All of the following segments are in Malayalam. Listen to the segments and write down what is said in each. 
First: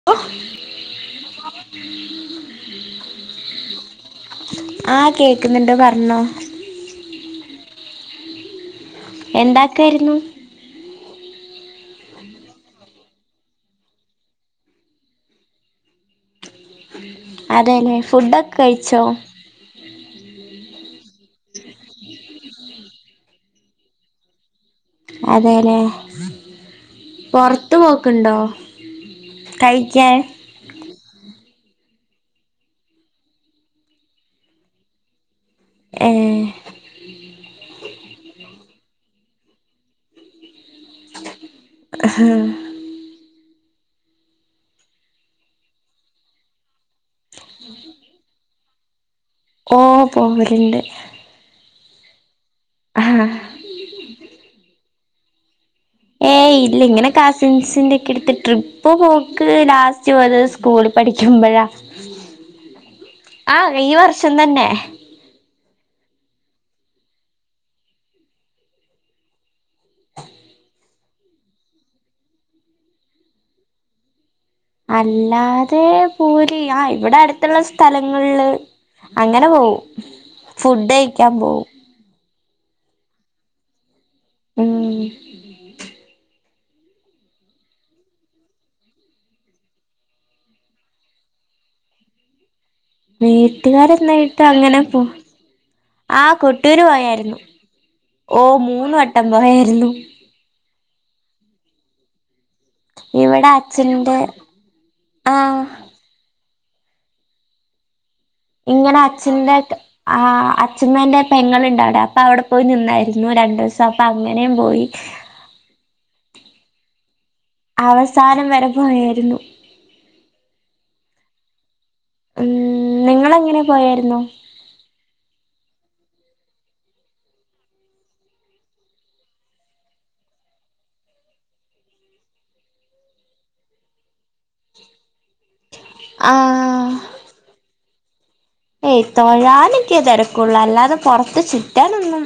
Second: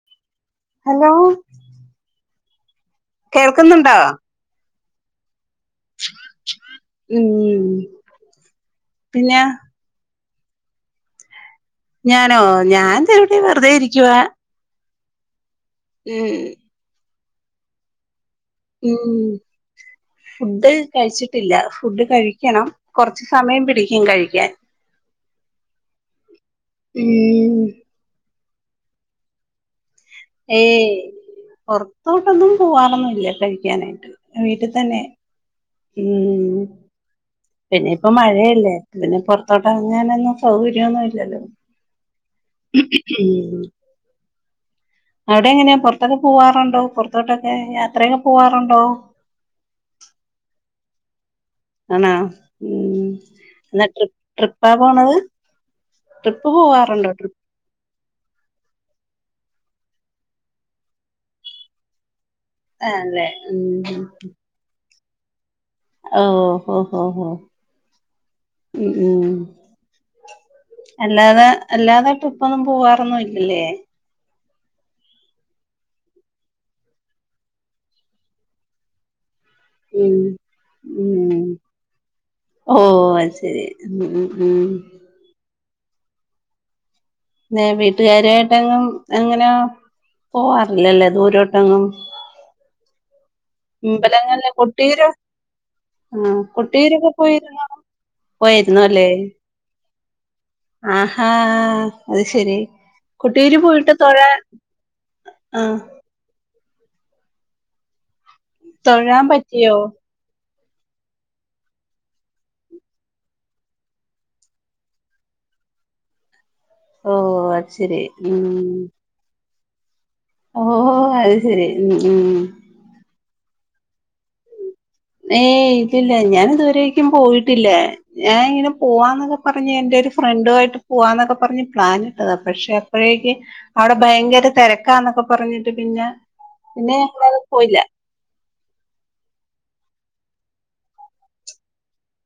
[unintelligible] ഹലോ കേൾക്കുന്നുണ്ടോ? ആഹ് കേക്കുന്നുണ്ട്. പറഞ്ഞോ [unintelligible] പിന്നെ എന്താക്കായിരുന്നു? ഞാനോ ഞാൻ ദാ ഇവിടെ വെറുതെ ഇരിക്കുവാ. [unintelligible] അതെല്ലെ ഫുഡൊക് ഉം ഉം. ഫുഡ് കഴിച്ചിട്ടില്ല ഫുഡ് കഴിക്കണം കൊറച്ച് സമയം പിടിക്കും കഴിക്ക്യാൻ. അതെല്ലേ. ഏഹ്. പൊറത്ത് പോക്ക്ണ്ടോ കയിക്ക്യാൻ? ഏയ്. പൊറത്തോട്ടൊന്നും പോവാറൊന്നും ഇല്ല കഴിക്കാനായിട്ട്, വീട്ടി തന്നെ. ഏഹ് ഉം. പിന്നെ ഇപ്പം മഴയല്ലേ പിന്നെ പൊറത്തോട്ട് എറങ്ങാനൊന്നും സൗകര്യൊന്നും ഇല്ലല്ലോ. അഹാ. [inaudible] അവിടെ എങ്ങനെയാ പുറത്തൊക്കെ പോവാറുണ്ടോ പുറത്തോട്ടൊക്കെ യാത്രയൊക്കെ പോവാറുണ്ടോ? ഓഹ് പോവല്ണ്ട്. ആണോ. ഉം ആഹ് എന്നാ ട്രി ട്രിപ്പാ പോണത്? ട്രിപ്പ് ഏയ് ഇല്ല ഇങ്ങനെ പോവാറുണ്ടോ ട്രി കസ് സിൻസിന്റെ ഒക്കെ അടുത്ത്. ട്രിപ്പ് പോക്ക് ലാസ്റ്റ് പോയത് സ്കൂൾ പഠിക്കുമ്പെഴാ. ആഹ് ല്ലേ, ഉം ഈ ഉം ഉം. വർഷം തന്നെ. ഓഹ് ഹോ ഹോ ഹൊ. ഉം ഉം. അല്ലാതെ, അല്ലാതെ ട്രിപ്പൊന്നും പോവാറൊന്നും ഇല്ലേ? അല്ലാതെ പോവല്, ആഹ് ഇവിടെ അടുത്തുള്ള സ്ഥലങ്ങളില് അങ്ങനെ പോവും. ഉം ഫുഡ് കഴിക്കാൻ ഉം. പോവും ഓഹ് അത്ശരി. ഉം. പിന്നെ വീട്ടുകാരു ആയിട്ടെങ്ങും എങ്ങനാ? പോവാറില്ലല്ലേ ദൂരോട്ടെങ്ങും? വീട്ടുകാരെന്നായിട്ട് അമ്പലങ്ങളില്. അങ്ങനെ പോ കൊട്ടിയൂര് ആ ആഹ്. കൊട്ടൂര് കൊട്ടിയൂരൊക്കെ പോയായിരുന്നു പോയിരുന്നൊ? ഓ മൂന്ന് പോയിരുന്നല്ലേ? വട്ടം പോയായിരുന്നു ആഹാ അത് ശെരി. ഇവിടെ കൊട്ടിയൂര് പോയിട്ട് അച്ഛന്റെ തൊഴാൻ, ആ ആഹ്. ഇങ്ങനെ തൊഴാൻ പറ്റിയോ അച്ഛന്റാക്ക് ആഹ് അച്ഛമ്മന്റെ പെങ്ങള്ണ്ടവിടെ. അപ്പൊ അവിടെ പോയി നിന്നായിരുന്നു രണ്ടു ദിവസം. അപ്പൊ അങ്ങനെയും പോയി. ഓഹ് അത്ശരി. ഉം. നേരുന്നു. ഓഹ് അത് ശെരി. ഉം ഉം. ഉം. നിങ്ങളെങ്ങനെ പോയായിരുന്നൊ? ഏയ് ഇല്ലില്ല. ഞാൻ ഇതുവരേക്കും പോയിട്ടില്ലാ. ഞാൻ ഇങ്ങനെ പോവാന്നൊക്കെ പറഞ്ഞ് എന്റെ ഒരു ഫ്രണ്ടു ആയിട്ട് പോവാന്നൊക്കെ പറഞ്ഞ് പ്ലാൻ ഇട്ടതാ പക്ഷെ അപ്പഴേക്ക് അവിടെ ഭയങ്കര തിരക്കാന്നൊക്കെ പറഞ്ഞിട്ട് പിന്നെ ആ പിന്നെ ഞങ്ങളത് പോയില്ല. ഏയ് തൊഴാനൊക്കെ തിരക്കുള്ളൂ. അല്ലാതെ പൊറത്ത് ചുറ്റാനൊന്നും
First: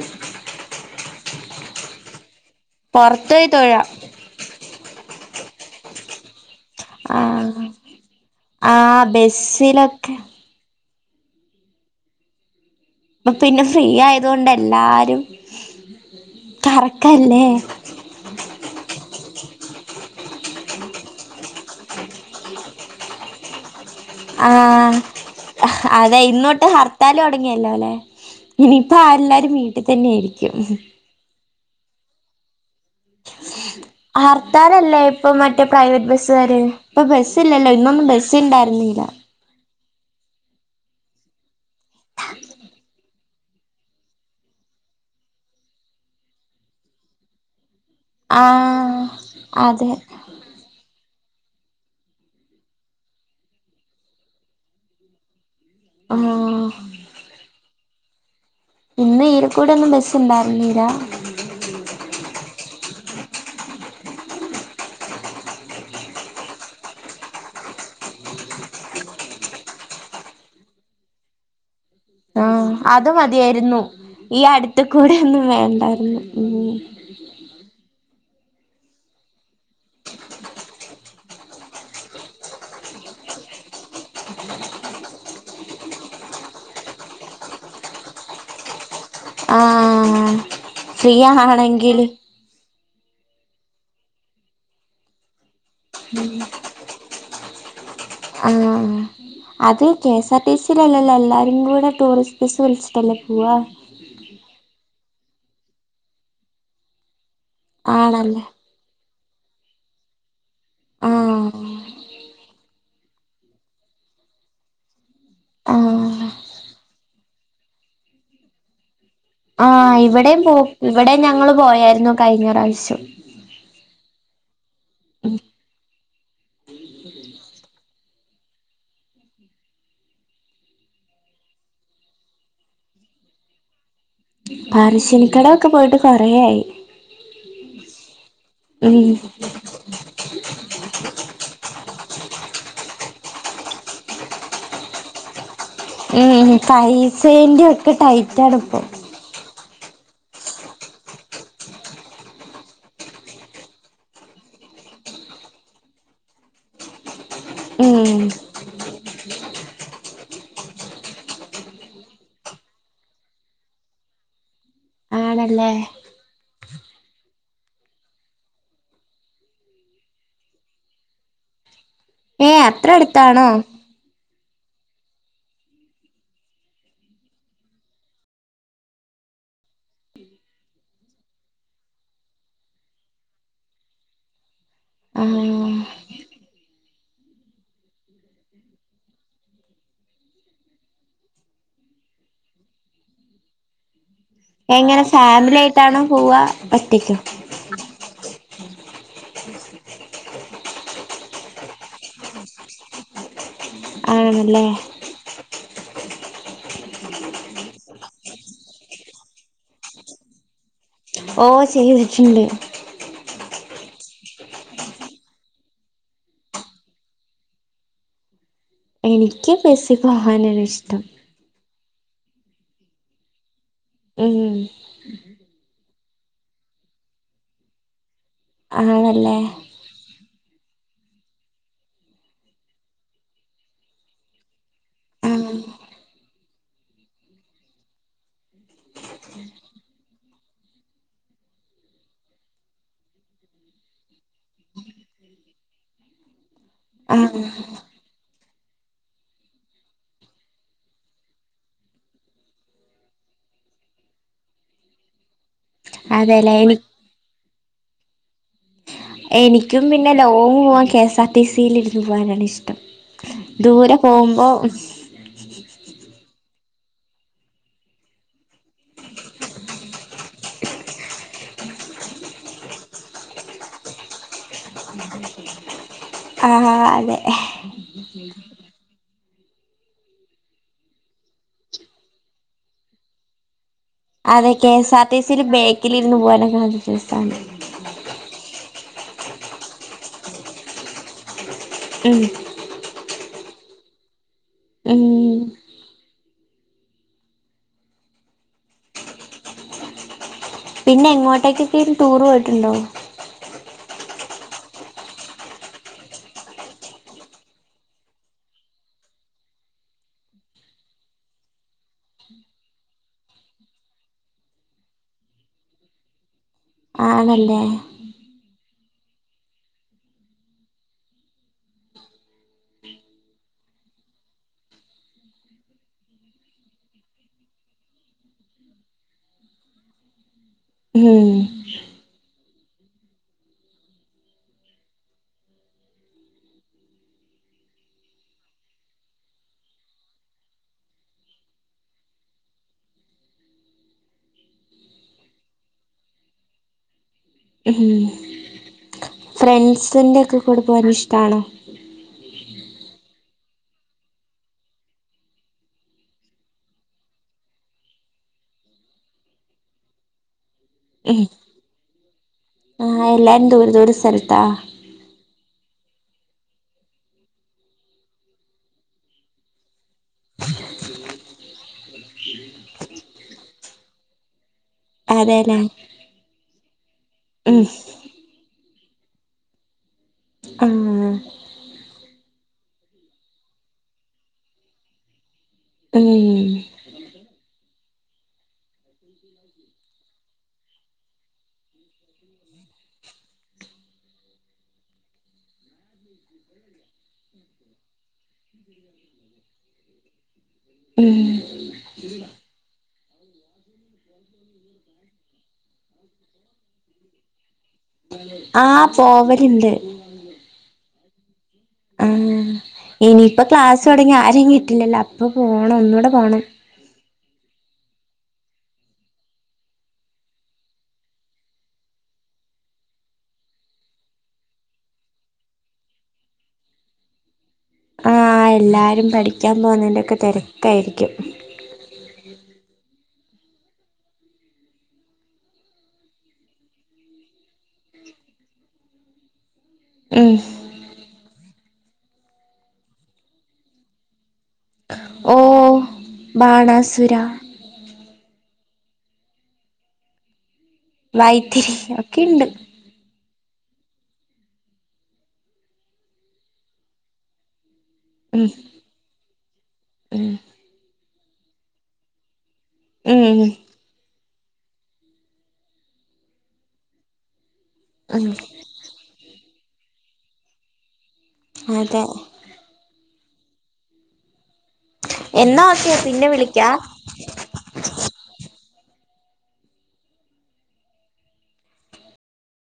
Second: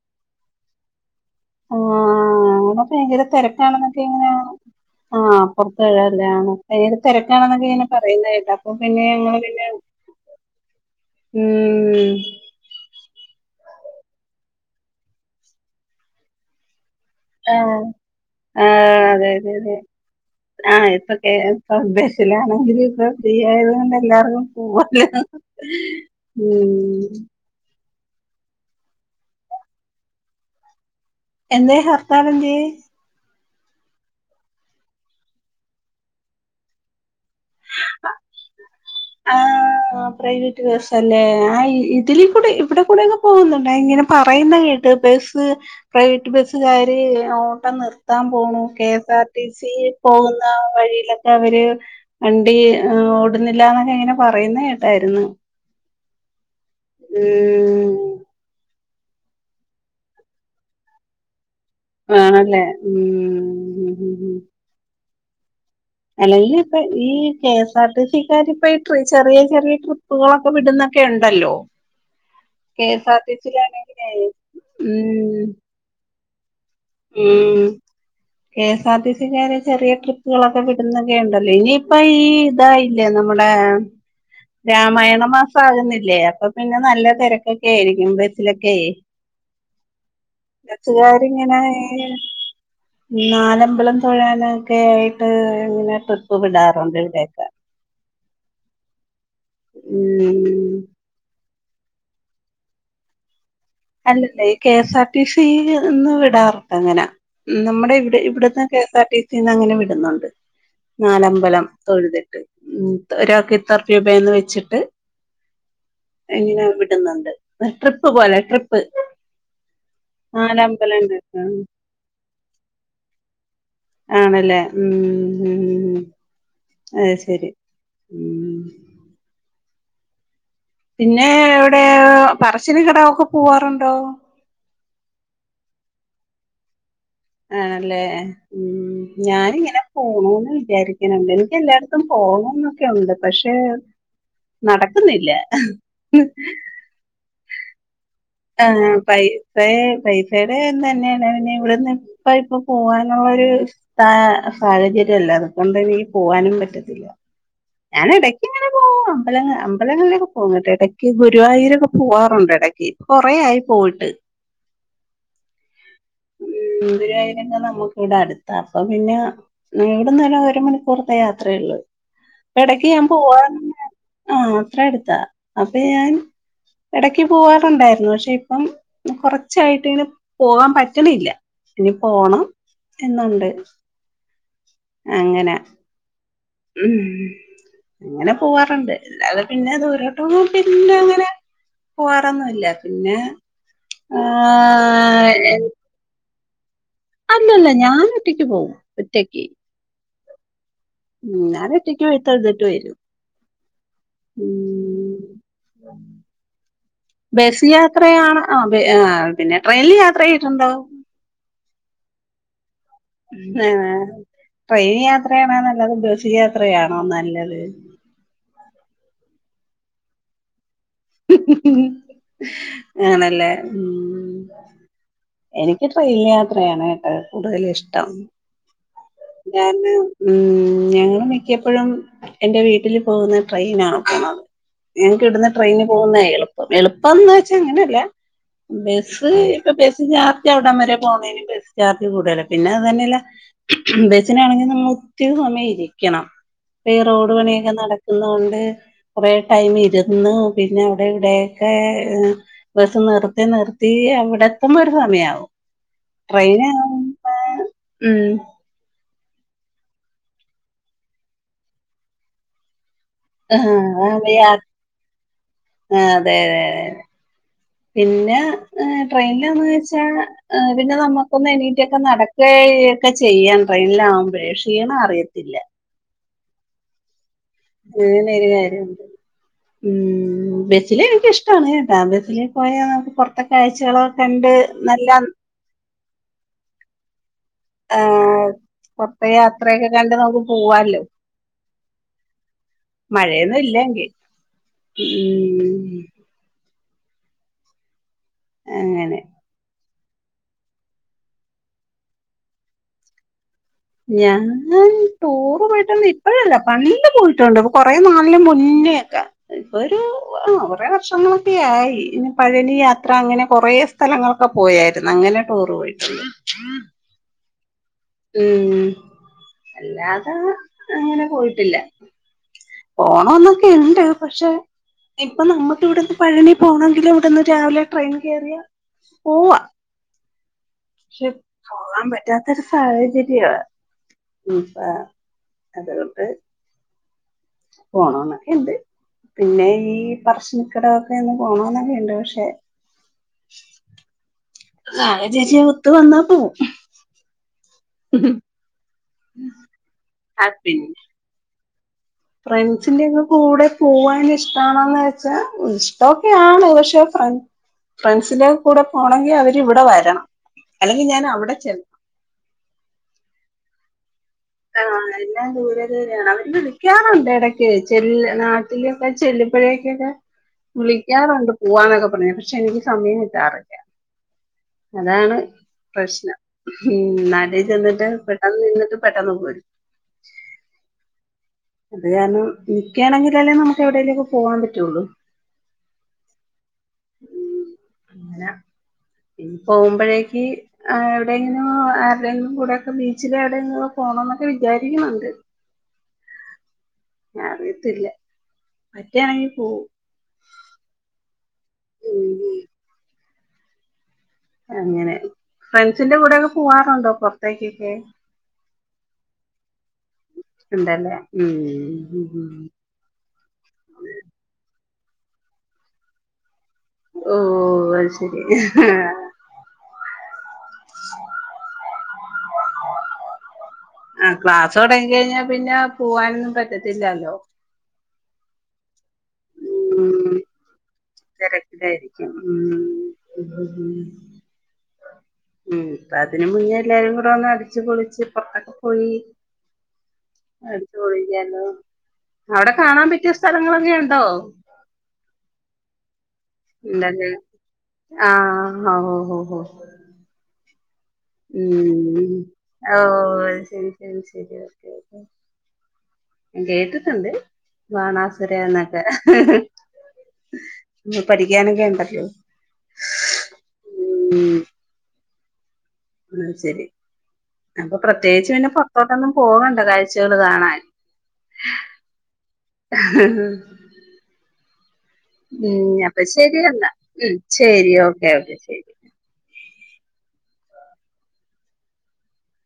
ആഹ് അവടെ ഭയങ്കര പുറത്ത് പോയി തൊഴാം തിരക്കാണെന്നൊക്കെ പിന്നെ, ആഹ് അപ്പറത്തെ അല്ലേ? ഭയങ്കര ആ തിരക്കാണെന്നൊക്കെ ഇങ്ങനെ പറയുന്ന കേട്ടു. ആ അപ്പൊ പിന്നെ ഞങ്ങള് പിന്നെ ബസ്സിലൊക്കെ ഊം. ഇപ്പൊ പിന്നെ ഫ്രീ ആയതൊണ്ട് എല്ലാരും, കറക്കല്ലേ. ആഹ് ആഹ് അതെ അതെ അതെ. ആഹ് ഇപ്പൊ കെ എസ് ആർ, ബസിലാണെങ്കിലും ഇപ്പ ഫ്രീ ആയത്കൊണ്ട് ആഹ് അതെ. ഇന്ന് തൊട്ട് ഉം ഹർത്താല് തൊട ങ്ങിയല്ലോല്ലേ? ഇനിയിപ്പ എല്ലാരും വീട്ടിൽ തന്നെ ഇരിക്കും. എന്തെ ഹർത്താലെന്തെ? ഹർത്താലല്ലേ ഇപ്പൊ മറ്റേ പ്രൈവറ്റ് ബസ്സുകാര്. ഇപ്പൊ ബസ് ത്തില്ലല്ലോ. ഇന്നൊന്നും ബസ് ഉണ്ടാരുന്നില്ല. ആഹ്. ആഹ് പ്രൈവറ്റ് ബസ്സല്ലേ. ആഹ് ഇതിലെ കൂടെ ഇവിടെ കൂടെ ഒക്കെ പോകുന്നുണ്ടെ. ഇങ്ങനെ പറയുന്ന കേ ത്ത് ബസ്, പ്രൈവറ്റ് ബസ് കാര് ഓട്ടം നിർ ത്താൻ പോണു. കെ ആഹ് എസ് ആർ ടി സി അതെ പോകുന്ന വഴിയിലൊ അവര് വണ്ടി ഓടുന്നില്ല എന്നൊക്കെ ഇങ്ങനെ പറയുന്ന കേട്ടായിരുന്നു. ഉം. ഉം. ഇന്ന് ഈലക്കൂടെ ഒന്നും ബസ്സ് ഇണ്ടാര്ന്നീലാ. വാണം ല്ലേ ഉം ഉം ഉം ഉം അല്ലെങ്കിലിപ്പ ഈ കെ എസ് ആർ ടി സിക്കാരിപ്പ ഈ ട്രി ചെറിയ ചെറിയ ട്രി പ്പ്കളൊക്കെ വിട്ന്നൊക്കെയുണ്ടല്ലോ. ആഹ് അത് മതിയായിര്ന്നു. ഈ അട്ത്ത്‌ ഉം കൂടൊന്നും വേണ്ടാര്ന്നു. ഉം ഉം കെ എസ് ആർ ടി സിക്കാര് ചെറിയ ട്രിപ്പുകളൊക്കെ വിട്ന്നൊക്കെയുണ്ടല്ലോ ഇനിയിപ്പ ഈ തായില്ലേ നമ്മടെ രാമായണ മാസാകുന്നില്ലേ അപ്പൊ പിന്നെ നല്ല തെരക്കൊക്കെയിരിക്കും ബസിലൊക്കെ. ആഹ് ബസ്സുകാരിങ്ങനെ ഫ്രീയാണെങ്കില്. നാലമ്പലം തൊഴാനൊക്കെ ആയിട്ട് ഇങ്ങനെ ട്രിപ്പ് വിടാറ്ണ്ട് ഇവിടെക്കെ. ആഹ് അത് K S R T C ഉം ഇല്ലല്ലല്ല എല്ലാരും കൂടെ ടൂറിസ്റ്റ് ബസ് വിളിച്ചിട്ടല്ലേ പോവ. അല്ലല്ല ഈ K S R T C ഇന്ന് വിടാറ്ണ്ടങ്ങനെ നമ്മടെ ഇവടെ ആണല്ലേ ഇവ്ട്ന്ന് K S R T C ന്നങ്ങനെ വിട്ന്നുണ്ട്. ആഹ് നാലമ്പലം തൊഴ്ത്ട്ട് ഉം ത ഒരാക്ക് ഇത്ര രൂപയെന്ന് വെച്ച്ട്ട്. ആഹ് എങ്ങനെ വിട്ന്ന്ണ്ട്. എഹ് ട്രിപ്പ് പോലെ ട്രിപ്പ്. ആഹ് ഇവടേം പോ നാലമ്പലം ഉണ്ട് ഇവടേം ഞങ്ങള് ആഹ് പോയായിര്ന്നു കഴിഞ്ഞ പ്രാവശ്യം. ആണ്ല്ലേ. ഉം അയ് ശെരി. ഉം പിന്നെ എവ്ടെ പറശ്ശേനി കടവൊക്കെ പോവാറുണ്ടോ? പറശ്ശേനിക്കടവൊക്കെ പോയിട്ട് കൊറെയായി. ആണല്ലേ ഉം ഞാനിങ്ങനെ പോണോന്ന് വിചാരിക്ക്ണ് എനിക്ക് എല്ലാട്ത്തും പോണന്നൊക്കെയുണ്ട് പക്ഷേ നടക്ക്ന്നില്ല. ഏഹ് കൈസേൻ്റൊക്കെ ടൈറ്റാണ്പ്പോ. പൈസെ പൈസെടെ തെന്നെണ് ഇഞങ്ങള് നിക്ക ഇപ്പോ പോവാന്ള്ളൊര്. പ്പാ സാഹചര്യ ല്ല. അതുകൊണ്ട് വീ പോവാനും പറ്റത്തില്ല. ഉം ഞാനെടയ്ക്ക് ങ്ങനെ പോവും. അമ്പലങ്ങ അമ്പലങ്ങളിലൊക്കെ പോകുന്നുട്ടോ എടക്ക് ഗുരുവായൂരൊക്കെ പോവാറുണ്ടെടക്ക്. കൊറേയായി പോയിട്ട്. ആണല്ലേ. ഉം ഗുരുവായൂര് പിന്നെ നമ്മുക്കിവട ട്ത്ത അപ്പൊ പിന്നെ ഇവിടന്ന് പിന്നെ ഒരു മണിക്കൂറത്തെ യാത്രേള്ളൂ. ഏഹ് അത്ര എടക്ക് ഞാൻ അടുത്താണോ പോവാറുണ്ട്. ആഹ് അത്രേ അട്ത്താ. അപ്പ ഞാൻ എടക്ക് പോവാറുണ്ടായി [unintelligible] പക്ഷെ ഇപ്പം കൊറച്ചായിട്ട് ങ്ങനെ പോവാം പറ്റ്ണില്ല. ഇനി പോണം. എന്നുണ്ട്. അങ്ങനെ ആഹ് ഉം അങ്ങനെ പോവാറ്ണ്ട് അല്ലാതെ പിന്നെ ദൂരോട്ടൊന്നും പിന്നെങ്ങനെ പോവാറൊന്നുല്ല പിന്നെ എങ്ങനെ ആഹ് ഫാമിലായിട്ടാണോ പോവാ ഒറ്റകൊ? അല്ല ല്ല ഞാൻ ഒറ്റക്ക് പോവും ഒറ്റക്ക്. ഉം ഞാൻ ഒറ്റയ്ക്ക് പോയിട്ട് ഒറ്റക് വെരും. ആണ്ല്ലേ. ഉം ബസ് യാത്രയാണ് പിന്നെ ട്രെയിനിൽ യാത്ര ചെയ്തിട്ടുണ്ടോ? ഓ ചെയ്തിട്ടുണ്ട്. ആ ട്രെയിൻ യാത്രയാണോ നല്ലത് ബസ് യാത്രയാണോ നല്ലത്. എനിക്ക് ബെസ്സി പോകാനാ ഇഷ്ടം. ആണല്ലേ. ഉം ഉം എനിക്ക് ട്രെയിൻ യാത്രയാണ് കൂടുതൽ ഇഷ്ടം. ആണല്ലേ. കാരണം മ് ഞങ്ങൾ മിക്കിയപ്പോഴും. എന്റെ വീട്ടിൽ പോകുന്ന ട്രെയിന ആണ് പോകുന്നത് ഞങ്ങക്ക് ഇടന്ന്. ആഹ് ട്രെയിനിന് പോകുന്ന എളുപ്പം എളുപ്പം എന്ന് വെച്ചാ അങ്ങനെയല്ല. ബസ് ഇപ്പൊ ബസ്സ് ചാർജ് അവിടൻ വരെ പോണന് ബസ്സ് ചാർജ് കൂടുലേ പിന്നെ അത് തന്നെയല്ല. ബേസിനാണെങ്കിൽ നമ്മൾ ഒത്തിരി സമയം ഇരിക്കണം. ഇപ്പ ഈ റോഡ് ആഹ് പണിയൊക്കെ നടക്കുന്ന കൊണ്ട് കുറേ ടൈം ഇരുന്നു. പിന്നെ അവിടെ ഇവിടെയൊക്കെ. ബസ് നിർത്തി നിർത്തി അവിടെ എത്തുമ്പോയെകും ഒരു സമയവും. അതെല്ലേ ട്രെയിന എനി ആവുമ ഉം. എനിക്കും പിന്നെ ലോങ് പോവാൻ കെ എസ് ആർ ടിസി ൽ ഇരുന്ന് പോവാനാണ് ഇഷ്ടം. ആഹ് ദൂരെ പോകുമ്പോൾ. ആ അതെ അതെ അതെ അതെ. പിന്നെ ട്രെയിനൽാന്നവേച്ചാൽ. പിന്നെ നമുക്കൊന്ന് എനീറ്റൊക്കെ നടക്കുക ഒക്കെ ചെയ്യാം ട്രെയിനൽാവകുമ്പോൾ ക്ഷീണം അറിയത്തില്ല. ആ അതെ. അങ്ങനെ ഒരു കാര്യംണ്ട്. ഉ ബസൽ എനക്ക് ഇഷ്ടമാണ് കേട്ടാ ബസിലേ പോയാൽ നമുക്ക് പുറതെ കാഴ്ചകളോ. അതെ കെ എസ് ആർ ടി സിയില് ബേക്കിൽിരുന്ന് പോകാനൊക്കെ രസാണ്. ഏ് പുറത്ത യാത്രയൊക്കെ കണ്ട നമുക്ക് പോവാല്ലോ. ഉം. മഴയൊന്നും ഇല്ല എങ്കിൽ ഉം ഉ. അങ്ങനെ. പിന്നെ എങ്ങോട്ടേക്കൊക്കെ ടൂർ പോയിട്ടുണ്ടോ? ഞാൻ ടൂറുമായിട്ടൊന്നും ഇപ്പഴല്ല പണ്ടല് പോയിട്ടുണ്ട് കൊറേ നാളന് മുന്നേൊക്കെ. ഇപ്പൊ ഒരു കുറെേ വർഷങ്ങളൊക്കെയ ആയി ഇന്ന പഴനി യാത്ര അങ്ങനെ കുറെ. സ്ഥലങ്ങളൊക്കെ പോയിായിരുന്നു അങ്ങനെ ടൂർ പോയിട്ടുള്ള. ആണല്ലേ. ഉം അല്ലാതെ അങ്ങനെ പോയിട്ടില്ല. പോണംന്നൊക്കെ ഇണ്ട് പക്ഷെ. ഇപ്പൊ നമ്മുക്ക് ഇവിടെന്ന് പഴനി പോണമെങ്കിലും ഇവിടെന്ന് രാവിലെ ട്രെയിൻ കയറിയാ പോവാ. ശ. ഉം പോകാൻ പറ്റാത്തൊരു സാഹചര്യമാണ്പ്പ അതുകൊണ്ട്. പോണം എന്നൊക്കെയുണ്ട്. പിന്നെ ഈ പറശ്നിക്കിടൊക്കെന്ന് പോണന്നൊക്കെുണ്ട് പക്ഷെ. സാഹചര്യവും ഒത്ത് വന്നാ പോവും. ഉ ഫ്രണ്ട്സിന്റെറെ ഒക്കെ കൂടെ പോവാൻ ഇഷ്ടമാണോ? ഫ്രണ്ട്സിന്റെറെ ഒക്കെ കൂടെ പോവൻ ഇഷ്ടണന്ന് വെച്ചാ ഇഷ്ടമൊക്കെയ ആണ് പക്ഷെ. ഫ്ര- ഫ്രണ്ട്സിനോക്കെ കൂടെ പോകണമെങ്കിൽ അവരിവിടെ വരണം അല്ലെങ്കിൽ ഉം ഞാൻ അവിടെ ചെല്ല ആഹ് എല്ലാവരും ദൂരെ ദൂരെ സ്ഥലത്താ ആഹ് എല്ലാം ദൂരെ ദൂരെയാണ് അവര് വിളിക്കാറുണ്ട് ഇടക്ക് ചെല്ലു നാട്ടില് ഞാൻ ചെല്ലുമ്പഴേക്കൊക്കെ വിളിക്കാറുണ്ട് പോവാന്നൊക്കെ പറഞ്ഞ് പക്ഷെ എനിക്ക് സമയം കിട്ടാറില്ല അതാണ് അതെല്ലേ പ്രശ്നം മ്മ് നാട്ടിൽ ഉം ചെന്നിട്ട് പെട്ടെന്ന് നിന്നിട്ട് പെട്ട പെട്ടെന്ന് പോരും ആഹ് അത് കാരണം നിക്കുകയാണെങ്കിൽ അല്ലേ നമുക്ക് എവിടെലൊക്കേ പോവാൻ പറ്റുള്ളൂ മ്മ് മ്മ് പിന്ന ഇനി പോകുമ്പോഴേക്ക് ആഹ് എവിടെയെങ്കിലും എവിടെങ്കിലും കൂടെക്കെ ബീച്ചിലെ എവിടെങ്കിലും പോണം എന്നൊക്കെ വിചാരിക്കുന്നുണ്ട് [inaudible] അറിയത്തില്ല പറ്റാണെങ്കി പോകും ഉം മ്മ് ഉം അങ്ങനെ ഫ്രണ്ട്സിന്റെ കൂടെക്കെ പോവാറുണ്ടോ പുറത്തേക്കൊക്കെ ആഹ് പോവലുണ്ട് ഉണ്ടല്ലേ മ്മ് ആഹ് ഇനിയിപ്പം ക്ലാസ് തുടങ്ങിയ ആരേയും കിട്ടില്ലല്ലോ അപ്പൊ പോണം ഒന്നൂടെ പോണം ഓഹ് അത് ശരി ആഹ് ക്ലാസ് തുടങ്ങി കഴിഞ്ഞാ പിന്നെ പോവാനൊന്നും പറ്റത്തില്ലല്ലോ ആഹ് എല്ലാരും പഠിക്കാൻ ഉം പോകുന്നതിന്റെയൊക്കെ തിരക്കായിരിക്കും തിരക്കിലായിരിക്കും മ്മ് മ്മ് അപ്പം അതിന് മുന്നേ എല്ലാരും കൂടെ ഒന്ന് അടിച്ച് പൊളിച്ച് പുറത്തൊക്കെ പോയി മ്മ് അടിച്ച് പൊളിക്കാല്ലോ അവിടെ കാണാൻ പറ്റിയ സ്ഥലങ്ങളൊക്കെ ഉണ്ടോ ഉം ഉണ്ടല്ലോ ആഹ് ഓഹോഹോ വൈത്തിരി മ്മ് ഒക്കെണ്ട് ഓഹ് അത് ശരി ശരി ശരി ഓക്കെ ഓക്കെ കേട്ടിട്ടുണ്ട് ഉം ബാണാസുരേ എന്നൊക്കേ ഉം പഠിക്കാനൊക്കെ ഉണ്ടല്ലോ മ്മ് മ്മ് അത് ശരി അപ്പൊ ഉം പ്രത്യേകിച്ച് പിന്നെ പുറത്തോട്ടൊന്നും പോകണ്ട കാഴ്ചകൾ കാണാൻ അതെ ആ എന്നാ ഓക്കെ മ്മ് അപ്പൊ പിന്നെ ശരി വിളിക്കാ എന്നാൽ മ്മ് ശരി ഓക്കേ ഓക്കെ ശരി